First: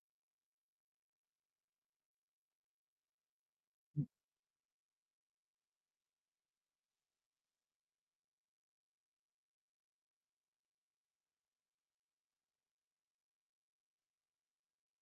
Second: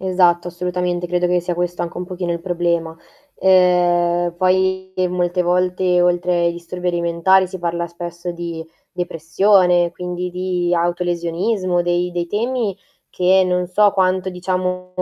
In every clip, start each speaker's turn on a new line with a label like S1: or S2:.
S1: Esatto, assolutamente credo che sia questo anche un pochino il problema.
S2: Mh.
S1: Ehm, poi molte volte, oltre ai disturbi alimentari, si parla spesso di depressione, quindi di autolesionismo, dei dei temi che non so quanto, diciamo,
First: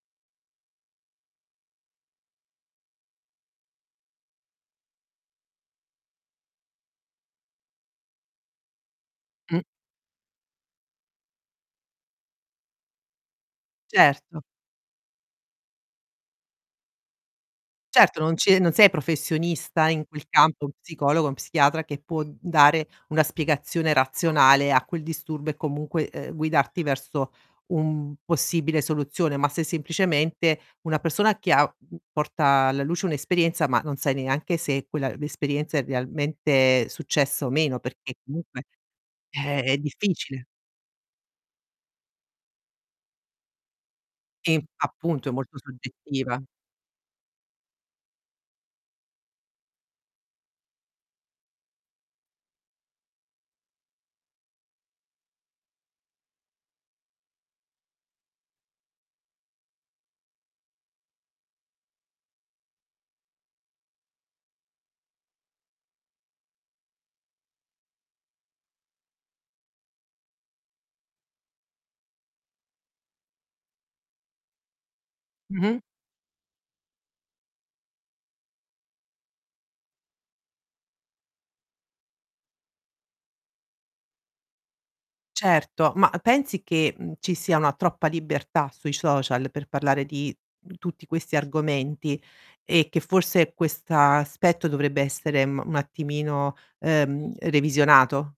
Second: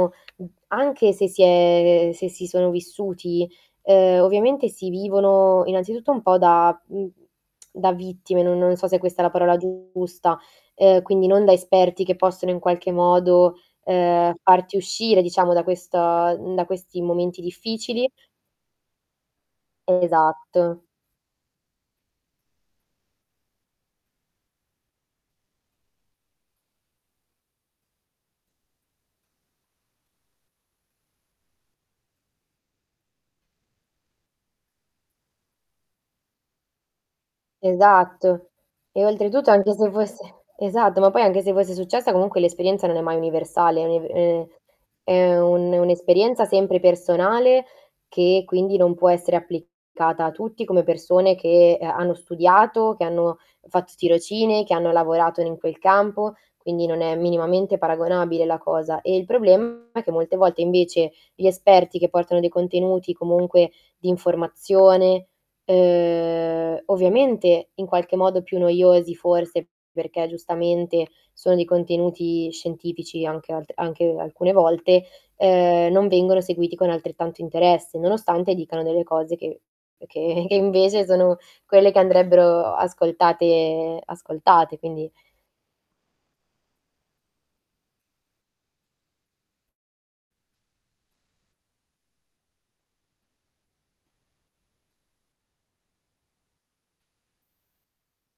S1: anche se si è se si sono vissuti, ehm, ovviamente si vivono, innanzitutto un po' da, mhmm, da vittime, no non so se questa è la parola
S2: Mh.
S1: giusta, ehm, quindi non da esperti che possono in qualche modo, ehm,
S2: Certo.
S1: farti uscire diciamo da questo da questi momenti difficili.
S2: Certo, non ci è non sei professionista in quel campo, uno
S1: Esatto.
S2: psicologo, un psichiatra che può dare una spiegazione razionale a quel disturbo e comunque, ehm, guidarti verso un possibile soluzione, ma se semplicemente una persona che ha, uhm, porta alla luce un'esperienza, ma non sai neanche se quella l'esperienza è realmente successa o meno, perché
S1: Esatto.
S2: comunque
S1: E oltretutto
S2: Eh,
S1: anche
S2: è
S1: se fosse
S2: difficile.
S1: esatto, ma poi anche se fosse successa comunque l'esperienza non è mai universale, è uni ehm
S2: Sì, appunto, è
S1: È
S2: molto
S1: un
S2: soggettiva.
S1: un'esperienza sempre personale che quindi non può essere applicata a tutti come persone che ha hanno studiato, che hanno fatto tirocini, che hanno lavorato ne in quel campo, quindi non è minimamente paragonabile la cosa, ehm, il problema è che molte volte invece gli esperti che portano dei contenuti comunque di informazione, ehm, ovviamente in qualche modo più noiosi forse, perché giustamente sono di contenuti scientifici anche alt alche alcune volte,
S2: Mh-mh.
S1: ehm, non vengono seguiti con altrettanto interesse, nonostante dicano delle cose che che che invece sono quelle che andrebbero ascoltate ascoltate quindi
S2: Certo, ma pensi che, mhmm, ci sia una troppa libertà sui social per parlare di tutti questi argomenti e che forse quest'aspetto dovrebbe essere, mhmm, un attimino, ehm, revisionato?